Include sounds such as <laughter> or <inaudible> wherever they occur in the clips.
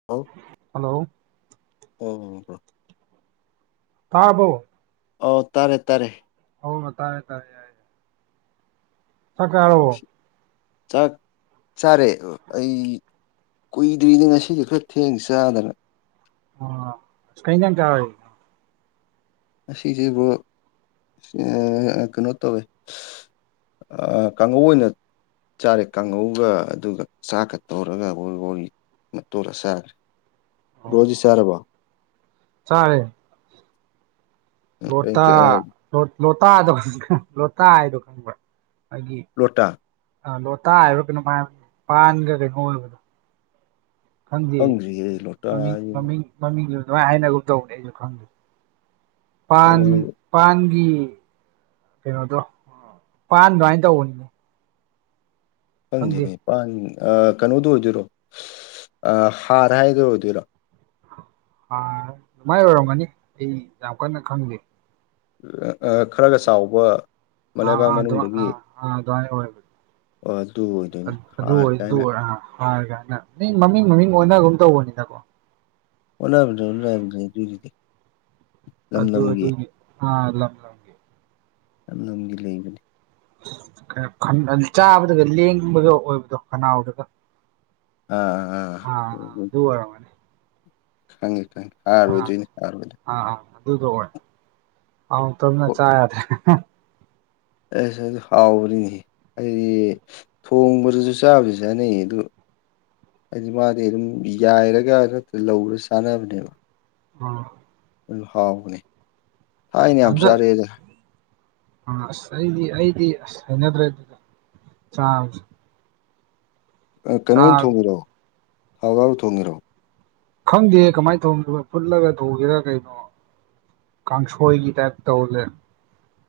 ꯑꯥꯎ ꯍꯜꯂꯣ ꯑꯣ ꯑꯣ ꯍꯣ ꯍꯣꯏ ꯇꯥꯔꯕꯣ ꯑꯧ ꯇꯥꯔꯦ ꯇꯥꯔꯦ ꯍꯧꯅ ꯇꯥꯔꯦ ꯇꯥꯔꯦ ꯌꯥ ꯆꯥꯔꯕꯣ ꯆꯥꯛ ꯆꯥꯔꯦ ꯑꯩ ꯀꯨꯏꯗ꯭ꯔꯤꯗ ꯉꯁꯤꯁꯦ ꯈꯔ ꯊꯦꯡ ꯆꯥꯗꯅ ꯑꯣ ꯀꯩ ꯏꯟꯖꯥꯡ ꯆꯥꯔꯒꯦ ꯉꯁꯤꯁꯦ ꯕꯔꯣ ꯑꯦ ꯀꯩꯅꯣ ꯇꯧꯋꯦ ꯑ ꯀꯥꯡꯉꯧ ꯑꯣꯏꯅ ꯆꯥꯔꯦ ꯀꯥꯡꯉꯧꯒ ꯑꯗꯨꯒ ꯆꯥꯛꯀ ꯇꯧꯔꯒ ꯋꯧꯔꯤ ꯋꯥꯎꯔꯤ ꯃꯇꯣꯜꯂ ꯆꯥꯔꯦ ꯕꯔꯣꯗꯤ ꯆꯥꯔꯕꯣ ꯆꯔꯦ ꯂꯣꯇꯥ ꯂꯣ ꯂꯣꯇꯥꯗꯣ ꯂꯣꯇꯥ ꯍꯥꯏꯗꯣ ꯈꯪꯕ꯭ꯔ ꯑꯩꯒꯤ ꯂꯣꯇꯥ ꯑ ꯂꯣꯇꯥ ꯍꯥꯏꯕ꯭ꯔ ꯀꯩꯅꯣꯝ ꯍꯥꯏꯕꯅꯦ ꯄꯥꯟꯒ ꯀꯩꯅꯣ ꯑꯣꯏꯕꯗꯣ ꯈꯪꯗꯦ ꯈꯪꯗ꯭ꯔꯤꯌꯦ ꯂꯣꯇꯥ ꯃꯃꯤꯡ ꯃꯃꯤꯡ ꯃꯃꯤꯡꯗꯨꯁꯨ ꯑꯗꯨꯃꯥꯏꯅ ꯍꯥꯏꯅꯒꯨꯝ ꯇꯧꯕꯅꯦ ꯑꯩꯁꯨ ꯈꯪꯗꯦ ꯑꯣ ꯄꯥꯟ ꯄꯥꯟꯒꯤ ꯀꯩꯅꯣꯗꯣ ꯄꯥꯟ ꯗꯨꯃꯥꯏꯅ ꯇꯧꯕꯅꯤꯅꯦ ꯈꯪꯗꯦ ꯈꯪꯗꯦꯅꯦ ꯄꯥꯟ ꯑ ꯀꯩꯅꯣꯗꯣ ꯑꯣꯏꯗꯣꯏꯔꯣ ꯑꯥ ꯍꯥꯔ ꯍꯥꯏꯗꯣ ꯑꯣꯏꯗꯣꯏꯔꯣ ꯍꯥꯔ ꯗꯨꯃꯥꯏ ꯑꯣꯏꯔꯝꯒꯅꯤ ꯑꯩ ꯌꯥꯝ ꯀꯟꯅ ꯈꯪꯗꯦ ꯑ ꯑꯥ ꯈꯔꯒ ꯆꯥꯎꯕ ꯑꯥ ꯃꯂꯩꯕꯥꯛ ꯑ ꯑꯗꯨ ꯑ ꯃꯅꯨꯡꯗꯒꯤ ꯑ ꯗꯨꯃꯥꯏ ꯑꯣꯏꯕꯅꯦ ꯑꯣ ꯑꯗꯨ ꯑꯣꯏꯗꯣꯏ ꯑꯗ ꯑꯗꯨ ꯑꯣꯏ ꯗꯨ ꯑꯣꯏ ꯑ ꯍꯥꯔ ꯒꯥꯏꯅ ꯃꯤ ꯃꯃꯤꯡ ꯃꯃꯤꯡ ꯑꯣꯟꯅꯒꯨꯝ ꯇꯧꯕꯅꯤꯗꯀꯣ ꯑꯣꯟꯅꯕꯅꯦ ꯑꯣꯟꯅꯕꯅꯦ ꯗꯨꯒꯤꯗꯤ ꯑꯗꯨ ꯑꯗꯨꯒꯤ ꯑꯥ ꯂꯝ ꯂꯝ ꯑꯅꯝꯒꯤ ꯂꯩꯕꯅꯤ ꯈꯔ ꯈꯟꯕꯟ ꯆꯥꯕꯗꯒ ꯂꯦꯡꯕꯒ ꯑꯣꯏꯕꯗꯣ ꯈꯅꯥꯎꯗꯒ ꯑꯥꯑ ꯑꯥꯑ ꯗꯨ ꯑꯣꯏꯔꯝꯒ ꯈꯪꯉꯤ ꯈꯪꯉꯤ ꯑꯥꯔ ꯑꯥ ꯑꯣꯏꯗꯣꯏꯅꯤ ꯑꯥꯔ ꯑꯣꯏꯗꯣꯏ ꯑꯥ ꯑꯥ ꯑꯗꯨꯗꯣ ꯑꯣꯏ ꯑꯃꯨꯛꯇꯪꯒ ꯆꯥ ꯌꯥꯗꯦ ꯑꯦꯁ ꯑꯗꯨ ꯍꯥꯎꯕꯅꯤꯍꯦ ꯍꯥꯏꯗꯤ ꯊꯣꯡꯕꯗꯁꯨ ꯆꯥꯕꯕꯨꯗꯤ ꯆꯥꯅꯩ ꯑꯗꯨ ꯍꯥꯏꯗꯤ ꯃꯥꯗꯤ ꯑꯗꯨꯝ ꯌꯥꯏꯔꯒ ꯅꯠꯇꯔ꯭ ꯂꯧꯔꯒ ꯆꯥꯅꯕꯅꯦꯕ ꯑ ꯑꯗꯨ ꯍꯥꯎꯕꯅꯦ ꯊꯥꯏꯅ ꯌꯥꯝ ꯆꯥꯔꯛꯑꯦꯗꯥ ꯑ ꯑꯁ ꯑꯩꯗꯤ ꯑꯩꯗꯤ ꯑꯁ ꯍꯩꯅꯗ꯭ꯔꯦ ꯑꯗꯨꯗꯣ ꯆꯥꯕꯗꯣ ꯑ ꯀꯩꯅꯣ ꯑꯣꯏꯅ ꯊꯣꯡꯉꯤꯔꯣ ꯊꯥꯎ ꯌꯥꯎꯔ ꯊꯣꯡꯉꯤꯔꯣ ꯈꯪꯗꯦ ꯀꯃꯥꯏꯅ ꯊꯣꯡ ꯐꯨꯠꯂꯒ ꯊꯧꯉꯤꯔꯥ ꯀꯩꯅꯣ ꯀꯥꯡꯁꯣꯏꯒꯤ ꯇꯥꯏꯞ ꯇꯧꯔ ꯂꯩꯔꯝ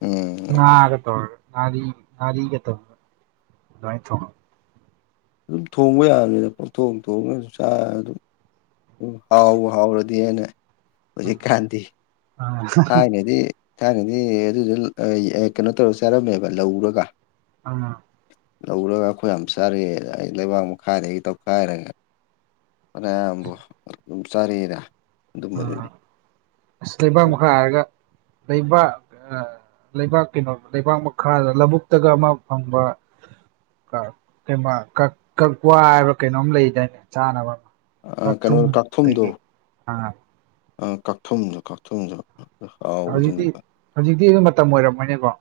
ꯎꯝ ꯉꯥꯒ ꯇꯧꯔꯒ ꯉꯔꯤ ꯉꯔꯤꯒ ꯇꯧꯔ ꯑꯗꯨꯃꯥꯏꯟ ꯊ‌ꯣꯡꯉꯝ ꯑꯗꯨꯝ ꯊꯣꯡꯕ ꯌꯥꯕꯅꯤꯗ ꯄꯪꯊꯣꯡ ꯊꯣꯡꯉꯁꯨ ꯆꯥ ꯑꯗꯨꯝ ꯎꯝ ꯍꯥꯎꯕꯨ ꯍꯥꯎꯔꯗꯤꯅ ꯍꯧꯖꯤꯛꯀꯥꯟꯗꯤ ꯑꯥ ꯊꯥꯏꯅꯗꯤ ꯊꯥꯏꯅꯗꯤ ꯑꯗꯨꯗꯨ ꯎ ꯀꯩꯅꯣ ꯇꯧꯔ ꯆꯥꯔꯝꯃꯦꯕ ꯂꯧꯔꯒ ꯑꯥ ꯂꯧꯔꯒ ꯑꯩꯈꯣꯏ ꯌꯥꯝ ꯆꯥꯔꯛꯑꯦ ꯑꯩ ꯂꯩꯕꯥꯛ ꯃꯈꯥꯗꯩ ꯇꯧꯈꯥꯏꯔꯒ ꯐꯅꯌꯥꯝꯕꯣ ꯆꯥꯔ‌ꯑꯦꯗ ꯎꯝ ꯑꯁ ꯂꯩꯕꯥꯛ ꯃꯈꯥ ꯍꯥꯏꯔꯒ ꯂꯩꯕꯥꯛ ꯑ ꯂꯩꯕꯥꯛ ꯀꯩꯅꯣ ꯂꯩꯕꯥꯛ ꯃꯈꯥꯗ ꯂꯧꯕꯨꯛꯇꯒ ꯑꯃ ꯐꯪꯕ ꯀ ꯀꯩꯕ ꯀꯛ ꯀꯛꯋꯥ ꯍꯥꯏꯕ꯭ꯔ ꯀꯩꯅꯣꯝ ꯂꯩꯗꯥꯏꯅꯦ ꯆꯥꯅꯕ ꯑꯥ ꯀꯩꯅꯣ ꯀꯛꯊꯨꯝ ꯀꯥꯛꯊꯨꯝꯗꯣ ꯀꯩꯀꯩ ꯑꯥ ꯑ ꯀꯛꯊꯨꯝꯖꯨ ꯀꯛꯊꯨꯝꯖꯨ ꯍꯧꯖꯤꯛꯇꯤ ꯍꯧꯖꯤꯛꯇꯤ ꯑꯗꯨ ꯃꯇꯝ ꯑꯣꯏꯔꯝꯃꯣꯏꯅꯦꯀ‌ꯣ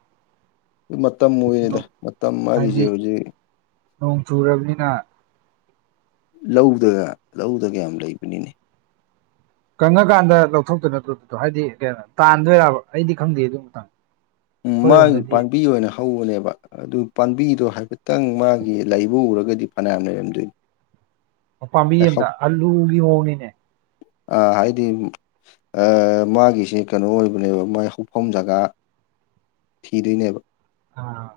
ꯃꯇꯝ ꯑꯣꯏꯌꯦꯗ ꯃꯇꯝ ꯍꯥꯏꯗꯤ ꯍꯥꯏꯔꯤꯖ‌ꯦ ꯍꯧꯖꯤꯛ ꯅꯣꯡ ꯆꯨꯔꯕꯅꯤꯅ ꯂꯧꯗꯒ ꯂꯧꯗꯒ ꯌꯥꯝ ꯂꯩꯕꯅꯤꯅꯦ ꯀꯪꯉꯀꯥꯟꯗ ꯂꯧꯊꯣꯛꯇꯣꯏ ꯅꯠꯇ꯭ꯔꯣꯗꯨꯗꯣ ꯍꯥꯏꯗꯤ ꯀꯩꯅ ꯇꯥꯟꯗꯣꯏꯔꯕ ꯑꯩꯗꯤ ꯈꯪꯗꯦ ꯑꯗꯨ ꯃꯇꯥꯡ ꯎꯝ ꯃꯥꯒꯤ ꯑꯩꯈꯣꯏꯔꯣꯝꯗꯗꯤ ꯄꯥꯝꯕꯤ ꯑꯣꯏꯅ ꯍꯧꯕꯅꯦꯕ ꯑꯗꯨ ꯄꯥꯝꯕꯤꯗꯣ ꯍꯥꯏꯐꯦꯠꯇꯪ ꯃꯥꯒꯤ ꯂꯩꯕ ꯎꯔꯒꯗꯤ ꯐꯅꯌꯥꯝ ꯂꯩꯔꯝꯗꯣꯏ ꯄꯥꯝꯕꯤ ꯑꯝꯅ ꯑꯜꯂꯨꯒꯤ ꯃꯋ‌ꯣꯡꯅꯤꯅꯦ ꯑ ꯍꯥꯏꯗꯤ ꯑꯥ ꯃꯥꯒꯤꯁ‌ꯦ ꯀꯩꯅꯣ ꯑꯣꯏꯕꯅꯦꯕ ꯃꯥꯏ ꯍꯧꯐꯝ ꯖꯒꯥ ꯊꯤꯗꯣꯏꯅꯦꯕ ꯑꯥ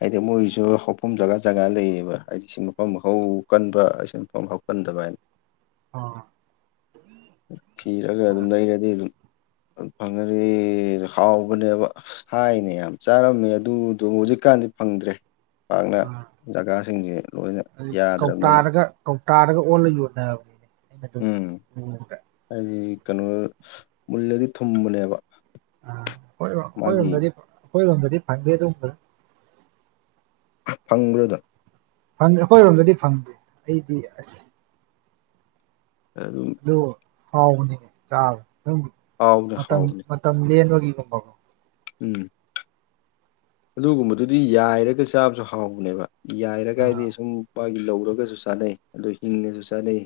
ꯍꯥꯏꯗꯤ ꯃꯣꯏꯁꯨ ꯍꯧꯐꯝ ꯖꯒꯥ ꯖꯒꯥ ꯂꯩꯌꯦꯕ ꯍꯥꯏꯗꯤ ꯁꯤ ꯃꯐꯝ ꯍꯧ ꯀꯟꯕ ꯁꯤ ꯃꯐꯝ ꯍꯧ ꯒꯟꯗꯕ ꯍꯥꯏꯅ ꯑꯣ ꯊꯤꯔꯒ ꯑꯗꯨꯝ ꯂꯩꯔꯗꯤ ꯗꯨꯝ ꯐꯪꯉꯗꯤ ꯍꯥꯎꯕꯅꯦꯕ ꯑꯁ ꯊꯥꯏꯅ ꯌꯥꯝ ꯆꯥꯔꯝꯃꯦ ꯑꯗꯨꯗꯣ ꯍꯧꯖꯤꯛꯀꯥꯟꯗꯤ ꯐꯪꯗ꯭ꯔꯦ ꯄꯥꯛꯅ ꯖꯒꯥꯁꯤꯡꯁꯦ ꯂꯣꯏꯅ ꯍꯧꯖꯤꯛ ꯌꯥꯗ꯭ꯔꯕꯅꯤꯅ ꯀꯧꯇꯥꯗꯒ ꯀꯧꯇꯥꯗꯒ ꯑꯣꯜꯂ ꯌꯣꯟꯅꯕꯅ‌ꯦ ꯑꯩꯅ ꯎꯝ <unintelligible> ꯕꯗ ꯍꯥꯏꯗꯤ ꯀꯩꯅꯣ ꯃꯨꯜꯂꯗꯤ ꯊꯨꯝꯕꯅꯦꯕ ꯑ ꯑꯩꯈꯣꯏꯔꯣꯝ ꯃꯥꯒꯤ ꯑꯩꯈꯣꯢꯔꯣꯝꯗꯗꯤ ꯑꯩꯈꯣꯏꯔꯣꯝꯗꯗꯤ ꯐꯪꯗꯦ ꯑꯗꯨꯒꯨꯝꯕ ꯐꯪꯕ꯭ꯔ‌ꯣ ꯗꯨꯝ ꯐꯪꯗ‌ꯦ ꯑꯩꯈꯣꯏꯔꯣꯝꯗꯗꯤ ꯐꯪꯗꯦ ꯑꯩꯗꯤ ꯑꯁ <unintelligible> ꯑꯗꯣ ꯍꯥꯎꯕꯅꯤ ꯆꯥꯕ ꯗꯨꯝ ꯍꯥꯎꯕꯅꯦ ꯃꯇꯝ ꯍꯥꯎꯕꯅꯦ ꯃꯇꯝ ꯂꯦꯟꯕꯒꯤꯒꯨꯝꯕ ꯎꯝ ꯑꯗꯨꯒꯨꯝꯕꯗꯨꯗꯤ ꯌꯥꯏꯔꯒ ꯆꯥꯕꯁꯨ ꯍꯥꯎꯕꯅꯦꯕ ꯌꯥꯏꯔꯒ ꯑꯥ ꯍꯥꯏꯗꯤ ꯁꯨꯝ ꯄꯥꯒꯤ ꯂꯧꯔꯒꯁꯨ ꯆꯥꯅꯩ ꯑꯗꯨ ꯍꯤꯡꯅꯁꯨ ꯆꯥꯅꯩ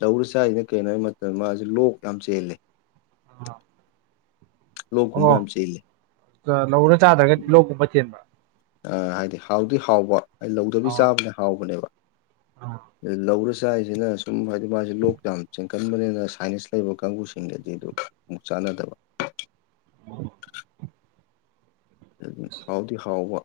ꯂꯧꯔ ꯆꯥꯏꯁꯤꯅ ꯀꯩꯅꯣ ꯍꯥꯏꯕ ꯃꯇꯝ ꯃꯥꯁꯦ ꯂꯣꯛ ꯌꯥꯝ ꯆꯦꯜꯂꯦ ꯑꯣ ꯂꯣꯛꯒꯨꯝꯕ ꯌꯥꯝ ꯆꯦꯜꯂꯦ ꯑ ꯂꯧꯔ ꯆꯥꯗ꯭ꯔꯒꯗꯤ ꯂꯣꯛꯒꯨꯝꯕ ꯆꯦꯟꯕ꯭ꯔ ꯑ ꯍꯥꯏꯗꯤ ꯍꯥꯎꯗꯤ ꯍꯥꯎꯕ ꯑꯩ ꯂꯧꯗꯕꯤ ꯆꯥꯕꯅ ꯍꯥꯎꯕꯅꯦꯕ ꯎꯝ ꯂꯧꯔ ꯆꯥꯏꯁꯤꯅ ꯁꯨꯝ ꯍꯥꯏꯗꯤ ꯃꯥꯁꯦ ꯂꯣꯛ ꯌꯥꯝ ꯆꯦꯟꯀꯟꯕꯅꯤꯅ ꯁꯥꯏꯟꯁꯅꯤꯁ ꯂꯩꯕ ꯀꯥꯡꯕꯨꯁꯤꯡꯗꯗꯤ ꯑꯗꯨ ꯑꯃꯨꯛ ꯆꯥꯟꯅꯗꯕ <inaudible> ꯑꯗꯨꯝ ꯍꯥꯎꯗꯤ ꯍꯥꯎꯕ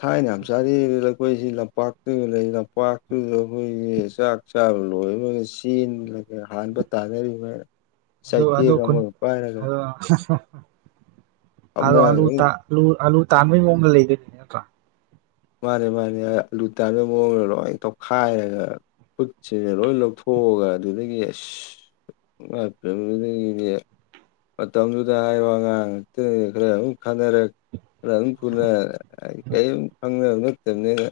ꯊꯥꯢꯅ ꯌꯝ ꯆꯔ꯭ꯛꯢꯗꯤ ꯅꯪ ꯑꯩꯈꯣꯏꯁꯤ ꯂꯝꯄꯥꯛꯇꯒ ꯂꯩ ꯂꯝꯄꯥꯛꯇꯨꯗ ꯑꯩꯈꯣꯏꯒꯤ ꯆꯥꯛ ꯆꯥꯕ ꯂꯣꯏꯔꯒ ꯆꯦꯟꯕ ꯍꯥꯟꯕ ꯇꯥꯅꯔꯤꯕ ꯆꯩꯇꯦꯛ ꯑꯃꯒ ꯄꯥꯏꯔꯒ ꯑꯂꯨ ꯑꯂꯨ ꯑꯝꯅꯒꯗꯪ ꯇꯥꯟ ꯑꯂꯨ ꯑꯂꯨ ꯇꯥꯟꯕꯩ ꯃꯑꯣꯡꯗ ꯂꯩꯒꯅꯤ ꯅꯠꯇ꯭ꯔꯥ ꯃꯥꯅꯦ ꯃꯥꯅꯦ ꯑꯂꯨ ꯇꯥꯟꯕ ꯃꯑꯣꯡ ꯂꯣꯏ ꯇꯧꯈꯥꯢꯔꯒꯅ ꯈꯨꯠꯁꯤ ꯂꯣꯏ ꯂꯧꯊꯣꯛꯑꯒ ꯑꯗꯨꯗꯒꯤ ꯑꯁ <unintelligible> ꯃꯇꯝꯗꯨꯗ ꯍꯥꯏꯔꯣ ꯑꯉꯥꯡ ꯉꯥꯛꯇ ꯈꯔ ꯑꯃꯨꯛ ꯈꯠꯅꯔꯛ ꯈꯔꯃꯨꯛ ꯐꯨꯅ ꯀꯔꯤꯝ ꯈꯪꯅꯕ ꯅꯠꯇꯕꯅꯤꯅ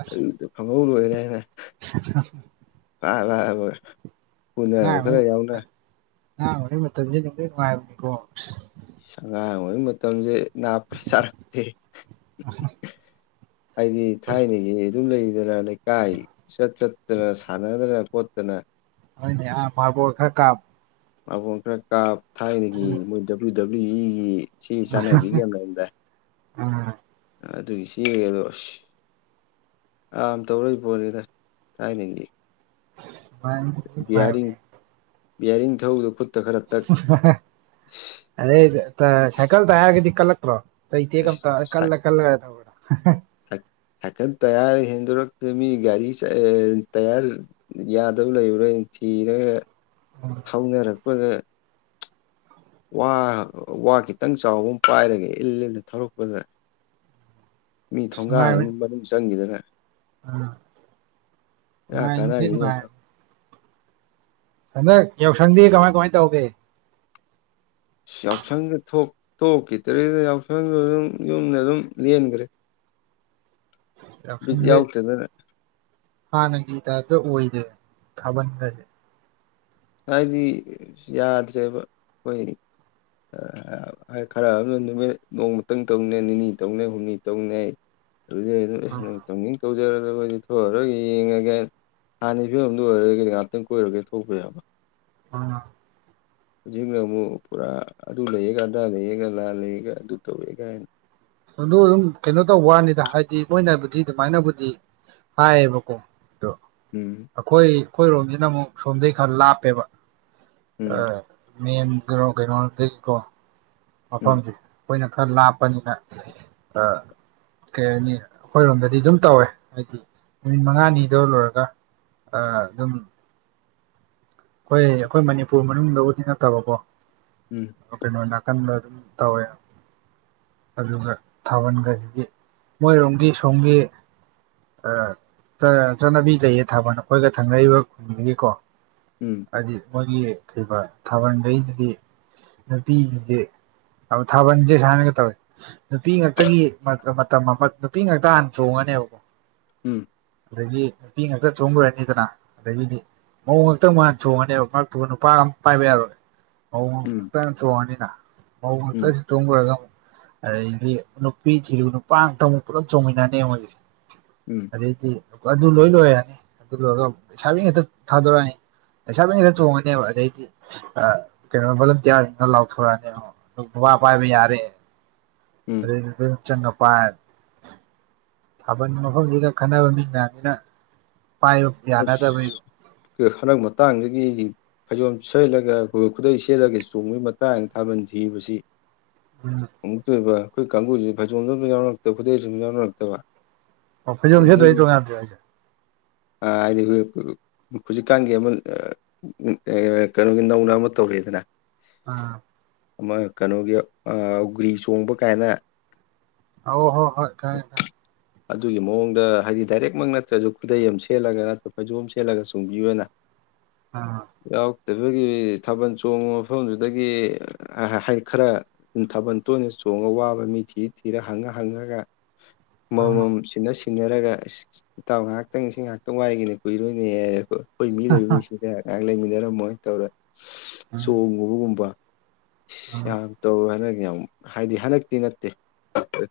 ꯑꯁ ꯑꯂꯨꯗ ꯐꯪꯍꯧ ꯂꯣꯏꯔꯦ ꯍꯥꯏꯅꯥ <inaudible> <inaudible> ꯄꯨꯅꯕ ꯑꯉꯥꯡ ꯑꯣꯢꯔꯤ ꯈꯔ ꯌꯥꯎꯅ ꯃꯇꯝ ꯑꯉꯥꯡ ꯑꯣꯢꯔꯤ ꯃꯇꯝꯗꯣ ꯅꯨꯡꯗꯤ ꯅꯨꯡꯉꯥꯢꯕꯅꯤꯀꯣ ꯑꯁ ꯑꯉꯥꯡ ꯑꯣꯏꯔꯤ ꯃꯇꯝꯁꯦ ꯅꯥꯞꯇꯤ ꯆꯔꯛꯇꯦ <inaudible> ꯍꯥꯏꯗꯤ ꯊꯥꯏꯅꯒꯤ ꯑꯗꯨꯝ ꯂꯩꯗꯅ ꯂꯩꯀꯥꯏ ꯆꯠ ꯆꯠꯇꯅ ꯁꯥꯟꯅꯗꯅ ꯈꯣꯠꯇꯅ ꯍꯣꯏꯅꯦ ꯍꯥ ꯃꯥꯔꯕꯣꯜ ꯈꯔ ꯀꯥꯞ ꯃꯥꯕꯣꯜ ꯈꯔ ꯀꯥꯞ ꯊꯥꯏꯅꯗꯒꯤ ꯃꯣꯏ ꯗꯕ꯭ꯂꯤꯎ ꯗꯕ꯭ꯂꯤꯎ ꯏꯒꯤ ꯆꯦ ꯆꯟꯅꯕꯤꯒ ꯌꯥꯝ ꯂꯩꯔꯝꯗꯥꯢ ꯑꯥ ꯑꯗꯨꯒꯤ ꯆꯦꯒꯗꯣ ꯑꯁ ꯌꯥꯝ ꯇꯧꯔꯛꯏꯕꯣꯠꯅꯤꯗ ꯊꯥꯏꯅꯗꯤ <unintelligible> ꯕꯤꯌꯥꯔꯤꯡ ꯊꯧꯕꯗ ꯈꯨꯠ ꯑꯗꯩ ꯇꯥꯏꯌꯔ ꯁꯥꯏꯀꯜꯇ ꯇꯥꯏꯌꯔꯒꯗꯤ ꯀꯟꯂꯛꯇ꯭ꯔꯣ ꯆꯩꯇꯦꯛ ꯑꯝꯇ ꯀꯜꯂ ꯀꯜꯂꯒ ꯇꯧꯕꯗꯣ ꯁꯥꯢ ꯁꯥꯢꯀꯜ ꯇꯥꯢꯌꯔ ꯍꯦꯟꯗꯣꯔꯣ ꯃꯤ ꯒꯥꯔꯤ ꯆ ꯇꯥꯢꯌꯔ ꯌꯥꯗꯕ ꯂꯩꯕꯗꫭ ꯑꯩꯅꯥ ꯊꯤꯔꯒ ꯊꯧꯅꯔꯛꯄꯗ ꯋꯥ ꯋꯥ ꯈꯤꯇꯪ ꯆꯥꯎꯕ ꯑꯃ ꯄꯥꯏꯔꯒ ꯏꯜ ꯏꯜꯒ ꯊꯧꯔꯛꯄꯗꯥ ꯃꯤ ꯊꯣꯡꯒꯥꯜ ꯅꯨꯡꯉꯥꯏꯕꯅꯤ ꯃꯅꯨꯡ ꯆꯪꯈꯤꯗꯅ ꯑꯥ ꯀꯥꯗꯒ ꯅꯨꯡꯉꯥꯏꯕꯗꯤ ꯅꯨꯡꯉꯥꯏꯕꯅꯤ <unintelligible> ꯍꯟꯗꯛ ꯌꯥꯎꯁꯪꯗꯤ ꯀꯃꯥꯏ ꯀꯃꯥꯏ ꯇꯧꯒꯦ ꯑꯁ ꯌꯥꯎꯁꯪꯗ ꯊꯣꯛꯈꯤꯗꯔꯤꯗ ꯌꯥꯎꯁꯪꯒ ꯑꯗꯨꯝ ꯌꯨꯝꯗ ꯑꯗꯨꯝ ꯂꯦꯟꯈ꯭ꯔꯦ ꯕꯤꯠ ꯌꯥꯎꯁꯪꯁꯦ ꯌꯥꯎꯗꯗꯥꯅ ꯍꯥꯟꯅꯒꯤ ꯇꯥꯏꯞꯗ ꯑꯣꯏꯗ꯭ꯔ‌ꯦ ꯊꯥꯕꯜ ꯒꯁ‌ꯦ ꯍꯥꯏꯗꯤ ꯌꯥꯗ꯭ꯔꯦꯕ ꯑꯈ‌ꫭꯏ ꯈꯔ ꯑꯃꯅ ꯅꯨꯃꯤꯠ ꯅꯣꯡꯃꯛꯇꯪ ꯇꯧꯅꯦ ꯅꯤꯅꯤ ꯇꯧꯅꯦ ꯍꯨꯝꯅꯤ ꯇꯧꯅꯤ ꯑꯥ ꯑꯗꯩꯅ ꯇꯧꯅꯤꯡ ꯇꯧꯖꯔꯗ ꯑꯩꯗꯤ ꯊꯣꯛꯑꯔꯒ‌ꯦ ꯌꯦꯡꯉꯒ‌ꯦ ꯍꯥꯟꯅ ꯐꯤꯝꯗꯨ ꯑꯣꯏꯔꯒꯗꯤ ꯉꯍꯥꯛꯇꯪ ꯀꯣꯏꯔꯒꯦ ꯊꯧꯛꯄꯥ ꯌꯥꯕ ꯎꯝ ꯍꯧꯖꯤꯛꯅ ꯑꯃꯨꯛ ꯄꯨꯔꯥ ꯑꯗꯨ ꯂꯩꯌꯦꯒ ꯑꯗꯥ ꯂꯩꯌꯦꯒ ꯂꯥ ꯂꯩꯌꯦꯒ ꯑꯗꯨ ꯇꯧꯔꯦ ꯍꯥꯏꯅ ꯑꯗꯨꯝ ꯀꯩꯅꯣ ꯇꯧꯕ ꯋꯥꯅꯤꯗ ꯍꯥꯏꯗꯤ ꯃꯣꯏꯅꯕꯨꯗꯤ ꯑꯗꯨꯃꯥꯏꯅꯕꯨꯗꯤ ꯍꯥꯏꯕꯀꯣ ꯑꯗꯨ ꯎꯝ ꯑꯩꯈꯣꯏ ꯑꯩꯈꯣꯏꯔꯣꯝꯒꯤꯅ ꯑꯃꯨꯛ ꯁꯣꯝꯗꯩ ꯈꯔ ꯂꯥꯞꯄꯦꯕ ꯎꯝ ꯑꯥ ꯃꯦꯟ ꯀꯩꯅꯣ ꯀꯩꯅꯣ ꯗꯩꯀꯣ ꯎꯝ ꯃꯐꯝꯖꯦ ꯑꯩꯈꯣꯏꯅ ꯈꯔ ꯂꯥꯞꯄꯅꯤꯅ ꯑꯥ ꯀꯩ ꯍꯥꯏꯅꯤ ꯑꯩꯈꯣꯏꯔꯣꯝꯗꯗꯤ ꯑꯗꯨꯝ ꯇꯧꯋꯦ ꯍꯥꯏꯗꯤ ꯅꯨꯃꯤꯠ ꯃꯉꯥꯅꯤꯗꯣ ꯂꯣꯏꯔꯒ ꯑꯥ ꯑꯗꯨꯝ ꯑꯩꯈꯣꯏ ꯑꯩꯈꯣꯏ ꯃꯅꯤꯄꯨꯔ ꯃꯅꯨꯡꯗꯕꯨꯗꯤ ꯅꯠꯇꯕꯀꯣ ꯎꯝ ꯑ ꯀꯩꯅꯣ ꯅꯥꯀꯟꯗ ꯑꯗꯨꯝ ꯇꯧꯋꯦ ꯑꯗꯨꯒ ꯊꯥꯕꯟꯒ ꯃꯣꯏꯔꯣꯝꯒꯤ ꯁꯣꯝꯒꯤ ꯑ ꯆꯠꯅꯕꯤ ꯂꯩꯌꯦ ꯊꯥꯕꯟ ꯑꯩꯈꯣꯏꯒ ꯊꯪꯅꯔꯤꯕ ꯈꯨꯟꯗꯨꯒꯤꯀꯣ ꯎꯝ ꯍꯥꯏꯗꯤ ꯃꯣꯏꯒꯤ ꯀꯩꯕꯥ ꯊꯥꯕꯟꯗꯩꯗꯨꯗꯤ ꯅꯨꯄꯤꯖꯤꯡꯖꯤ ꯑꯧ ꯊꯥꯕꯟꯖꯦ ꯁꯥꯏꯅꯒꯥ ꯇꯧꯋꯦ ꯅꯨꯄꯤ ꯉꯥꯛꯇꯒꯤ ꯃꯇꯝ ꯑꯃ ꯅꯨꯄꯤ ꯉꯥꯛꯇ ꯍꯥꯟꯅ ꯆꯣꯡꯉꯅꯦꯕꯀꯣ ꯎꯝ ꯑꯗꯒꯤ ꯅꯨꯄꯤ ꯉꯥꯛꯇ ꯆꯣꯡ ꯂꯣꯏꯔꯅꯤꯗꯅ ꯑꯗꯒꯤꯗꯤ ꯃꯧ ꯈꯛꯇꯥ ꯑꯃꯨꯛ ꯍꯥꯟ ꯆꯣꯡꯉꯅꯦꯕ ꯃꯔꯛꯇꯨ ꯅꯨꯄꯥ ꯑꯝ ꯄꯥꯏꯕ ꯌꯥꯔꯣꯏ ꯃꯧ ꯎꯝ ꯉꯥꯛꯇ ꯆꯣꯡꯉꯅꯤꯅ ꯃꯧ ꯉꯥꯛꯇ ꯎꯝ ꯆꯣꯡ ꯂꯣꯏꯔꯒ ꯑꯃꯨꯛ ꯑꯗꯩꯗꯤ ꯅꯨꯄꯤ ꯊꯤꯔꯨꯕ ꯅꯨꯄꯥ ꯉꯥꯛꯇ ꯑꯃꯨꯛ ꯄꯨꯂꯞ ꯆꯣꯡꯃꯤꯟꯅꯅꯤ ꯃꯣꯏꯒꯤꯁꯦ ꯎꯝ ꯑꯗꯩꯗꯤ ꯑꯗꯨ ꯂꯣꯏ ꯂꯣꯏꯔꯅꯤ ꯑꯗꯨ ꯂꯣꯏꯔꯒ ꯑꯃꯨꯛ ꯂꯩꯁꯥꯕꯤ ꯉꯥꯛꯇ ꯊꯥꯗꯣꯔꯛꯑꯅꯤ ꯂꯩꯁꯥꯕꯤ ꯉꯥꯛꯇ ꯆꯣꯡꯉꯅꯦꯕ ꯑꯗꯩꯗꯤ ꯑ ꯀꯩꯅꯣ ꯕꯣꯂꯨꯟꯇꯤꯌꯥꯔ <unintelligible> ꯂꯥꯎꯊꯣꯔꯛꯑꯅꯤꯕ ꯑ ꯅꯨꯄꯥ ꯄꯥꯏꯕ ꯌꯥꯔꯦ ꯎꯝ ꯑꯗꯩꯗꯤ ꯑꯗꯨꯝ ꯆꯪꯉꯥ ꯄꯥꯏ ꯊꯥꯕꯟ ꯃꯐꯝꯖꯤꯗ ꯈꯟꯅꯕ ꯃꯤ ꯃꯌꯥꯝꯖꯤꯅ ꯄꯥꯏꯕ ꯌꯥꯅꯗꯕꯩ ꯑꯁ ꯍꯟꯗꯛ ꯃꯇꯥꯡꯗꯒꯤ ꯐꯩꯖꯣꯝ ꯁꯦꯠꯂꯒ ꯑꯩꯈꯣꯏ ꯈꯨꯗꯩ ꯁꯦꯠꯂꯒ ꯆꯣꯡꯕꯒꯤ ꯃꯇꯥꯡ ꯊꯥꯕꯟ ꯊꯤꯕꯁꯤ ꯎꯝ ꯑꯃꯨꯛꯇꯣꯏꯕ ꯑꯩꯈꯣꯏ ꯀꯥꯡꯒꯨꯖꯤ ꯐꯩꯖꯣꯝꯖꯨ ꯑꯝꯇꯥ ꯌꯥꯎꯅꯔꯛꯇꯕ ꯈꯨꯗꯩꯁꯨ ꯑꯝꯇꯥ ꯌꯥꯎꯅꯔꯛꯇꯕ ꯑꯣ ꯐꯩꯖꯣꯝ ꯁꯦꯠꯇ꯭ꯔꯗꯤ ꯇꯣꯡꯉꯥꯟꯗ꯭ꯔꯤꯔꯣ ꯍꯥꯏꯖꯦ ꯑ ꯍꯥꯏꯗꯤ ꯍꯧꯖꯤꯛꯀꯥꯟꯒꯤ ꯑꯃ ꯀꯩꯅꯣꯒꯤ ꯅꯧꯅ ꯑꯃ ꯇꯧꯔꯤꯗꯅ ꯑꯥ ꯑꯃ ꯀꯩꯅꯣꯒꯤ ꯑ ꯑꯧꯒ꯭ꯔꯤ ꯆꯣꯡꯕ ꯀꯥꯏꯅ ꯑꯧ ꯍꯣ ꯍꯣꯏ ꯈꯪꯉꯦ ꯈꯪꯉꯦ ꯑꯗꯨꯒꯤ ꯃꯑꯣꯡꯗ ꯍꯥꯏꯗꯤ ꯗꯥꯏꯔꯦꯛꯃꯛ ꯅꯠꯇ꯭ꯔꯖꯨ ꯈꯨꯗꯩ ꯑꯃ ꯁꯦꯠꯂꯒ ꯅꯠꯇ꯭ꯔ ꯐꯩꯖꯣꯝ ꯁꯦꯠꯂꯒ ꯆꯣꯡꯕꯤꯌꯣꯅ ꯑꯥ ꯌꯥꯎꯔꯛꯕꯒꯤ ꯊꯥꯕꯟ ꯆꯣꯡꯕ ꯃꯐꯝꯗꯨꯗꯒꯤ <unintelligible> ꯍꯥꯏꯗꯤ ꯈꯔ ꯊꯥꯕꯟ ꯇꯣꯏꯅ ꯆꯣꯡꯉꯥ ꯋꯥꯕ ꯃꯤ ꯊꯤ ꯊꯤꯔꯥ ꯍꯪꯉ ꯍꯪꯉꯒ ꯎꯝ ꯃꯝꯃꯝ ꯁꯤꯟꯅ ꯁꯤꯟꯅꯔꯒ ꯑꯁ ꯏꯇꯥꯎ ꯉꯥꯏꯍꯥꯛꯇꯪ ꯁꯤ ꯉꯍꯥꯛꯇꯪ ꯋꯥꯏꯒꯦꯅꯦ ꯀꯨꯏꯔꯣꯏꯅꯦ ꯍꯥꯏꯔꯒ ꯑꯩꯈꯣꯏ ꯃꯤ ꯂꯩꯕꯅꯤ ꯁꯤꯗ ꯉꯥꯏꯍꯥꯛ ꯂꯩꯃꯤꯟꯅꯔꯝꯃꯣ ꯇꯧꯔꯥ ꯎꯝ ꯆꯣꯡꯉꯨꯕꯒꯨꯝꯕ ꯎꯝ ꯌꯥꯝ ꯇꯧꯔꯣ ꯍꯥꯏꯅ ꯌꯥꯝ ꯍꯥꯏꯗꯤ ꯍꯟꯗꯛꯇꯤ ꯅꯠꯇꯦ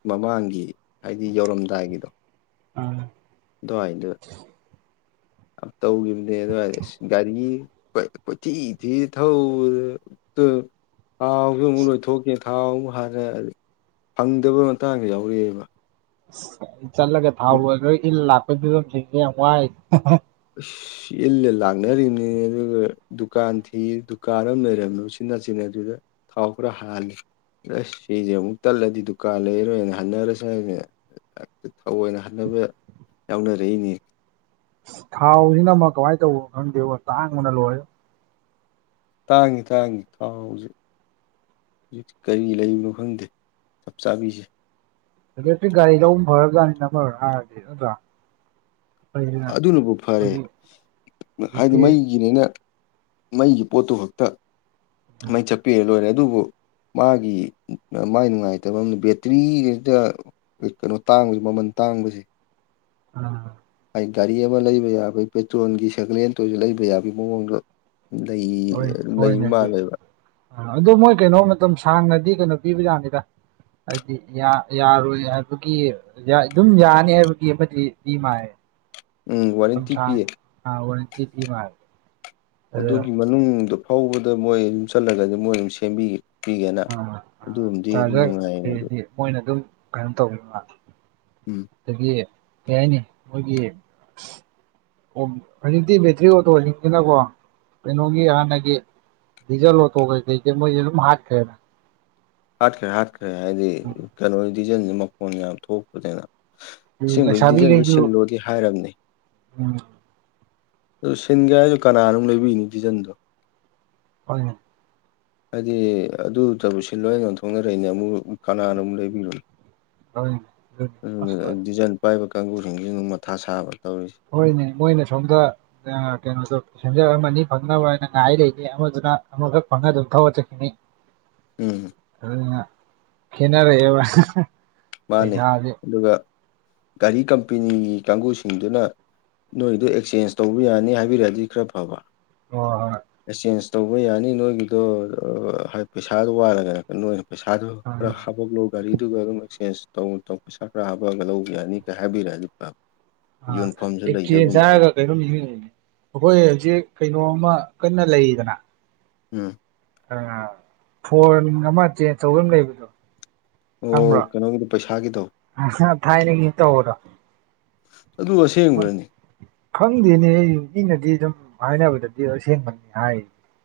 ꯃꯃꯥꯡꯒꯤ ꯍꯥꯏꯗꯤ ꯌꯧꯔꯝꯗꯥꯏꯒꯤꯗꯣ ꯎꯝ ꯑꯗꯨꯋꯥꯢꯗ ꯇꯧꯈꯤꯕꯅꯦ ꯑꯗꯨꯋꯥꯢꯗꯤ ꯒꯥꯔꯤꯒꯤ ꯀꯣꯏꯊꯤ ꯊꯤ ꯊꯧꯔꯦ ꯑꯗꯟ ꯊꯥꯎꯁꯨ ꯑꯃꯨꯛ ꯂꯣꯏꯊꯣꯛꯒꯤ ꯊꯥꯎ ꯑꯃ ꯍꯥꯟꯂꯦ ꯐꯪꯗꯕꯩ ꯃꯇꯥꯡꯁꯨ ꯌꯥꯎꯔꯛꯑꯦꯕ ꯆꯠꯂꯒ ꯊꯥꯎ ꯑꯗꯨꯝ ꯂꯣꯏꯈ꯭ꯔꯥ ꯏꯜ ꯂꯥꯛꯄ ꯐꯤꯕꯝꯁꯤꯡꯁꯦ ꯌꯥꯝ ꯋꯥꯔꯤꯁꯦ ꯢꯁ ꯁꯤ ꯏꯜꯂ ꯂꯥꯛꯅꯔꯤꯕꯅꯤ ꯑꯗꯨꯒ ꯗꯨꯀꯥꯟ ꯊꯤ ꯗꯨꯀꯥꯟ ꯑꯃ ꯂꯩꯔꯝꯂꯦ ꯎꯆꯤꯟ ꯅꯆꯤꯟꯅ ꯑꯗꯨꯗ ꯊꯥꯎ ꯈꯔ ꯍꯥꯜꯂꯦ ꯑꯁ ꯁꯤꯗꯤ ꯑꯃꯨꯛ ꯇꯠꯂꯗꯤ ꯗꯨꯀꯥꯟ ꯂꯩꯔꯣꯏꯅ ꯍꯟꯅꯔꯁꯤ ꯍꯥꯏꯅ ꯊꯧꯑꯣꯏ ꯑꯣꯏꯅ ꯍꯟꯅꯕ ꯌꯥꯎꯅꯔꯛꯏꯅꯦ ꯊꯥꯎꯁꯤꯅ ꯑꯃ ꯀꯃꯥꯏꯅ ꯇꯧꯕꯅꯣ ꯈꯪꯗꯦ ꯇꯥꯡꯕꯅ ꯂꯣꯏꯔꯦ ꯇꯥꯡꯉꯤ ꯇꯥꯡꯉꯤ ꯊꯥꯎꯁꯦ ꯍꯧꯖꯤꯛ ꯀꯔꯤ ꯂꯩꯕꯅꯣ ꯈꯪꯗꯦ ꯆꯞ ꯆꯥꯕꯤꯁꯦ ꯏꯂꯦꯛꯇ꯭ꯔꯤꯛ ꯒꯥꯔꯤ ꯂꯧꯕꯅ ꯐꯔꯖꯠꯅꯤꯗ ꯑꯃꯔꯣꯝ ꯍꯥꯏꯔꯗꯤ ꯅꯠꯇ꯭ꯔꯥ ꯑꯩꯈꯣꯏꯁꯤꯅ ꯑꯗꯨꯅꯕꯨ ꯐꯔꯦ ꯑꯩꯈꯣꯏꯒꯤ ꯍꯥꯏꯗꯤ ꯍꯧꯖꯤꯛꯀꯤ ꯃꯩꯒꯤꯅꯤꯅ ꯃꯩꯒꯤ ꯄꯣꯠꯇꯨ ꯈꯛꯇ ꯃꯩ ꯆꯠꯄꯤꯔ ꯂꯣꯏꯔꯦ ꯑꯗꯨꯕꯨ ꯃꯥꯒꯤ ꯃꯥꯏ ꯅꯨꯡꯉꯥꯏꯇꯕ ꯑꯃꯅ ꯕꯦꯇ꯭ꯔꯤ ꯍꯦꯛꯇ ꯀꯩꯅꯣ ꯇꯥꯡꯕꯁꯦ ꯃꯃꯜ ꯇꯥꯡꯕꯁꯦ ꯑꯥ ꯑꯩ ꯒꯥꯔꯤ ꯑꯃ ꯂꯩꯕ ꯌꯥꯕꯒꯤ ꯄꯦꯇ꯭ꯔꯣꯜꯒꯤ ꯁꯥꯏꯀꯜ ꯍꯦꯟꯇ ꯑꯣꯏꯁꯨ ꯂꯩꯕ ꯌꯥꯕꯒꯤ ꯃꯑꯣꯡꯗꯣ ꯂꯩ ꯍꯣꯏ ꯂꯩ ꯍꯣꯏꯅꯦ ꯑꯗꯨ ꯃꯥꯜꯂꯦꯕ ꯑꯗꯣ ꯃꯣꯏ ꯀꯩꯅꯣ ꯃꯇꯝ ꯁꯥꯡꯅꯗꯤ ꯀꯩꯅꯣ ꯄꯤꯕ ꯖꯠꯅꯤꯗ ꯍꯥꯏꯗꯤ ꯌꯥꯔꯣꯏ ꯍꯥꯏꯕꯒꯤ ꯑꯗꯨꯝ ꯌꯥꯅꯤ ꯍꯥꯏꯕꯒꯤ ꯑꯃꯗꯤ ꯄꯤ ꯃꯥꯜꯂꯦ ꯎꯝ ꯃꯇꯝ ꯋꯥꯔꯦꯟꯇꯤ ꯄꯤꯌꯦ ꯁꯥꯡꯅ ꯑ ꯋꯥꯔꯦꯟꯇꯤ ꯄꯤ ꯃꯥꯜꯂꯦ ꯑꯗ ꯑꯗꯨꯒꯤ ꯃꯅꯨꯡꯗꯣ ꯐꯥꯎꯕꯗ ꯃꯣꯏ ꯑꯗꯨꯝ ꯆꯠꯂꯒꯗꯤ ꯃꯣꯏ ꯑꯗꯨꯝ ꯁꯦꯝꯕꯤꯒꯦ ꯁꯦꯝꯄꯤꯒꯦꯅ ꯑ ꯑ ꯑꯗꯨꯒꯨꯝꯕꯗꯤ ꯑꯗꯨꯝ ꯆꯥꯔꯖꯔ ꯅꯨꯡꯉꯥꯏꯌꯦ ꯑꯗꯣ ꯀꯩꯗꯤ ꯃꯣꯏꯅ ꯑꯗꯨꯝ ꯀꯩꯅꯣ ꯇꯧꯋꯦꯕ ꯎꯝ ꯑꯗꯒꯤ ꯀꯩ ꯍꯥꯏꯅꯤ ꯃꯣꯏꯒꯤ ꯑꯣ ꯍꯧꯖꯤꯛꯇꯤ ꯕꯦꯇ꯭ꯔꯤ ꯑꯣꯇꯣꯁꯤꯡꯁꯤꯅꯀꯣ ꯀꯩꯅꯣꯒꯤ ꯍꯥꯟꯅꯒꯤ ꯗꯤꯖꯜ ꯑꯣꯇꯣꯉꯩꯁꯤ ꯀꯩ ꯀꯩ ꯁꯦ ꯃꯣꯏꯅ ꯍꯥꯠꯈ꯭ꯔꯦꯅ ꯍꯥꯠꯈ꯭ꯔꯦ ꯍꯥꯠꯈ꯭ꯔꯦ ꯍꯥꯏꯗꯤ ꯀꯩꯅꯣ ꯗꯤꯖꯟꯁꯦ ꯃꯈꯣꯟ ꯌꯥꯝ ꯊꯣꯛꯄꯅꯤꯅ ꯑꯁꯦꯠꯕꯩꯗꯤ ꯗꯤꯖꯟꯗꯨ ꯂꯩꯁꯥꯕꯤꯈꯩꯁꯨ ꯁꯤꯜꯂꯣꯏꯅꯗꯤ ꯍꯥꯏꯔꯕꯅꯤ ꯎꯝ ꯑꯗꯨ ꯁꯤꯟꯒꯦ ꯍꯥꯏꯔꯁꯨ ꯀꯅꯥꯅꯥ ꯑꯃꯨꯛ ꯂꯩꯕꯤꯅꯤ ꯗꯤꯖꯟꯗꯣ ꯃꯥꯅꯦ ꯍꯥꯏꯗꯤ ꯑꯗꯨ ꯇꯕꯨ ꯁꯤꯜꯂꯣꯅ ꯌꯣꯟꯊꯣꯛꯅꯔꯛꯏꯅꯦ ꯑꯃꯨꯛ ꯀꯅꯥꯅ ꯑꯃꯨꯛ ꯂꯩꯕꯤꯔꯣꯢ ꯍꯣꯏꯅꯦ ꯑꯗꯨꯅꯤ ꯑꯗꯨꯅ ꯑꯁ ꯗꯤꯖꯥꯏꯟ ꯄꯥꯏꯕ ꯀꯥꯡꯒꯨꯁꯤꯡꯁꯤ ꯑꯗꯨꯝ ꯃꯊꯥ ꯁꯥꯕ ꯇꯧꯔꯤꯁꯦ ꯍꯣꯏꯅꯦ ꯃꯣꯏꯅ ꯁꯣꯝꯗ ꯀꯩꯅꯣꯗꯣ ꯁꯦꯟꯖꯔ ꯑꯃꯅꯤ ꯐꯪꯅꯕ ꯍꯥꯏꯅ ꯉꯥꯏꯔ ꯂꯩꯅꯤ ꯑꯃꯗꯨꯅ ꯑꯃꯈꯛ ꯐꯪꯉꯒ ꯑꯗꯨꯝ ꯊ ꯊꯧꯒꯠꯂ ꯆꯠꯈꯤꯅꯤ ꯎꯝ ꯑꯗꯨꯅ ꯈꯦꯟꯅꯔꯛꯑꯦꯕ ꯃꯥꯅꯦ ꯑꯗꯨꯒ ꯒꯥꯔꯤ ꯀꯝꯄꯦꯅꯤꯒꯤ ꯀꯥꯡꯕꯨꯁꯤꯡꯗꯨꯅ ꯅꯣꯏꯗꯣ ꯑꯦꯛꯆꯦꯟꯁ ꯇꯧꯕ ꯌꯥꯅꯤ ꯍꯥꯏꯕꯤꯔꯛꯑꯗꯤ ꯈꯔ ꯐꯕ <unintelligible> ꯑꯦ ꯆꯦꯟꯖ ꯇꯧꯕ ꯌꯥꯅꯤ ꯅꯣꯏꯒꯤꯗꯣ ꯍꯥꯏ ꯄꯩꯁꯥꯒ ꯋꯥꯔꯒꯅ ꯅꯣꯏꯅ ꯄꯩꯁꯥꯗꯨ ꯎꯝ ꯈꯔ ꯍꯥꯞꯕꯛꯂꯣ ꯒꯥꯔꯤꯗꯨꯒ ꯑꯗꯨꯝ <unintelligible> ꯇꯧ ꯇꯧ ꯄꯩꯁꯥ ꯈꯔ ꯍꯥꯞꯄꯑꯒ ꯂꯧ ꯌꯥꯅꯤꯒ ꯍꯥꯏꯕꯤꯔꯛꯑꯗꯤ <unintelligible> ꯑꯥ ꯌꯣꯟꯐꯝꯁꯨ ꯑꯦꯛꯆꯦꯟꯁ ꯂꯩꯗꯒꯨꯝ ꯇꯧ ꯍꯥꯏꯔꯒ ꯀꯩꯅꯣꯝ ꯅꯤꯡꯖꯤꯡꯉꯦ ꯑꯩꯈꯣꯏ ꯍꯧꯖꯤꯛ ꯀꯩꯅꯣ ꯑꯃ ꯀꯟꯅ ꯂꯩꯔꯤꯗꯅ ꯎꯝ ꯑꯥ ꯐꯣꯟ ꯑꯃ <unintelligible> ꯑꯃ ꯂꯩꯕꯗꯣ ꯈꯪꯕ꯭ꯔꯣ ꯑꯣ ꯀꯩꯅꯣꯒꯤꯗꯣ ꯄꯩꯁꯥꯒꯤꯗꯣ <unintelligible> ꯊꯥꯏꯅꯒꯤ ꯑꯝ ꯇꯧꯕꯗꯣ ꯑꯗꯨ <unintelligible> ꯈꯪꯗꯦꯅꯦ ꯑꯩ ꯃꯤꯅꯗꯤ ꯑꯗꯨꯝ ꯍꯥꯏꯅꯕꯗꯗꯤ ꯑꯁꯦꯡꯕꯅꯤ ꯍꯥꯏꯔꯤ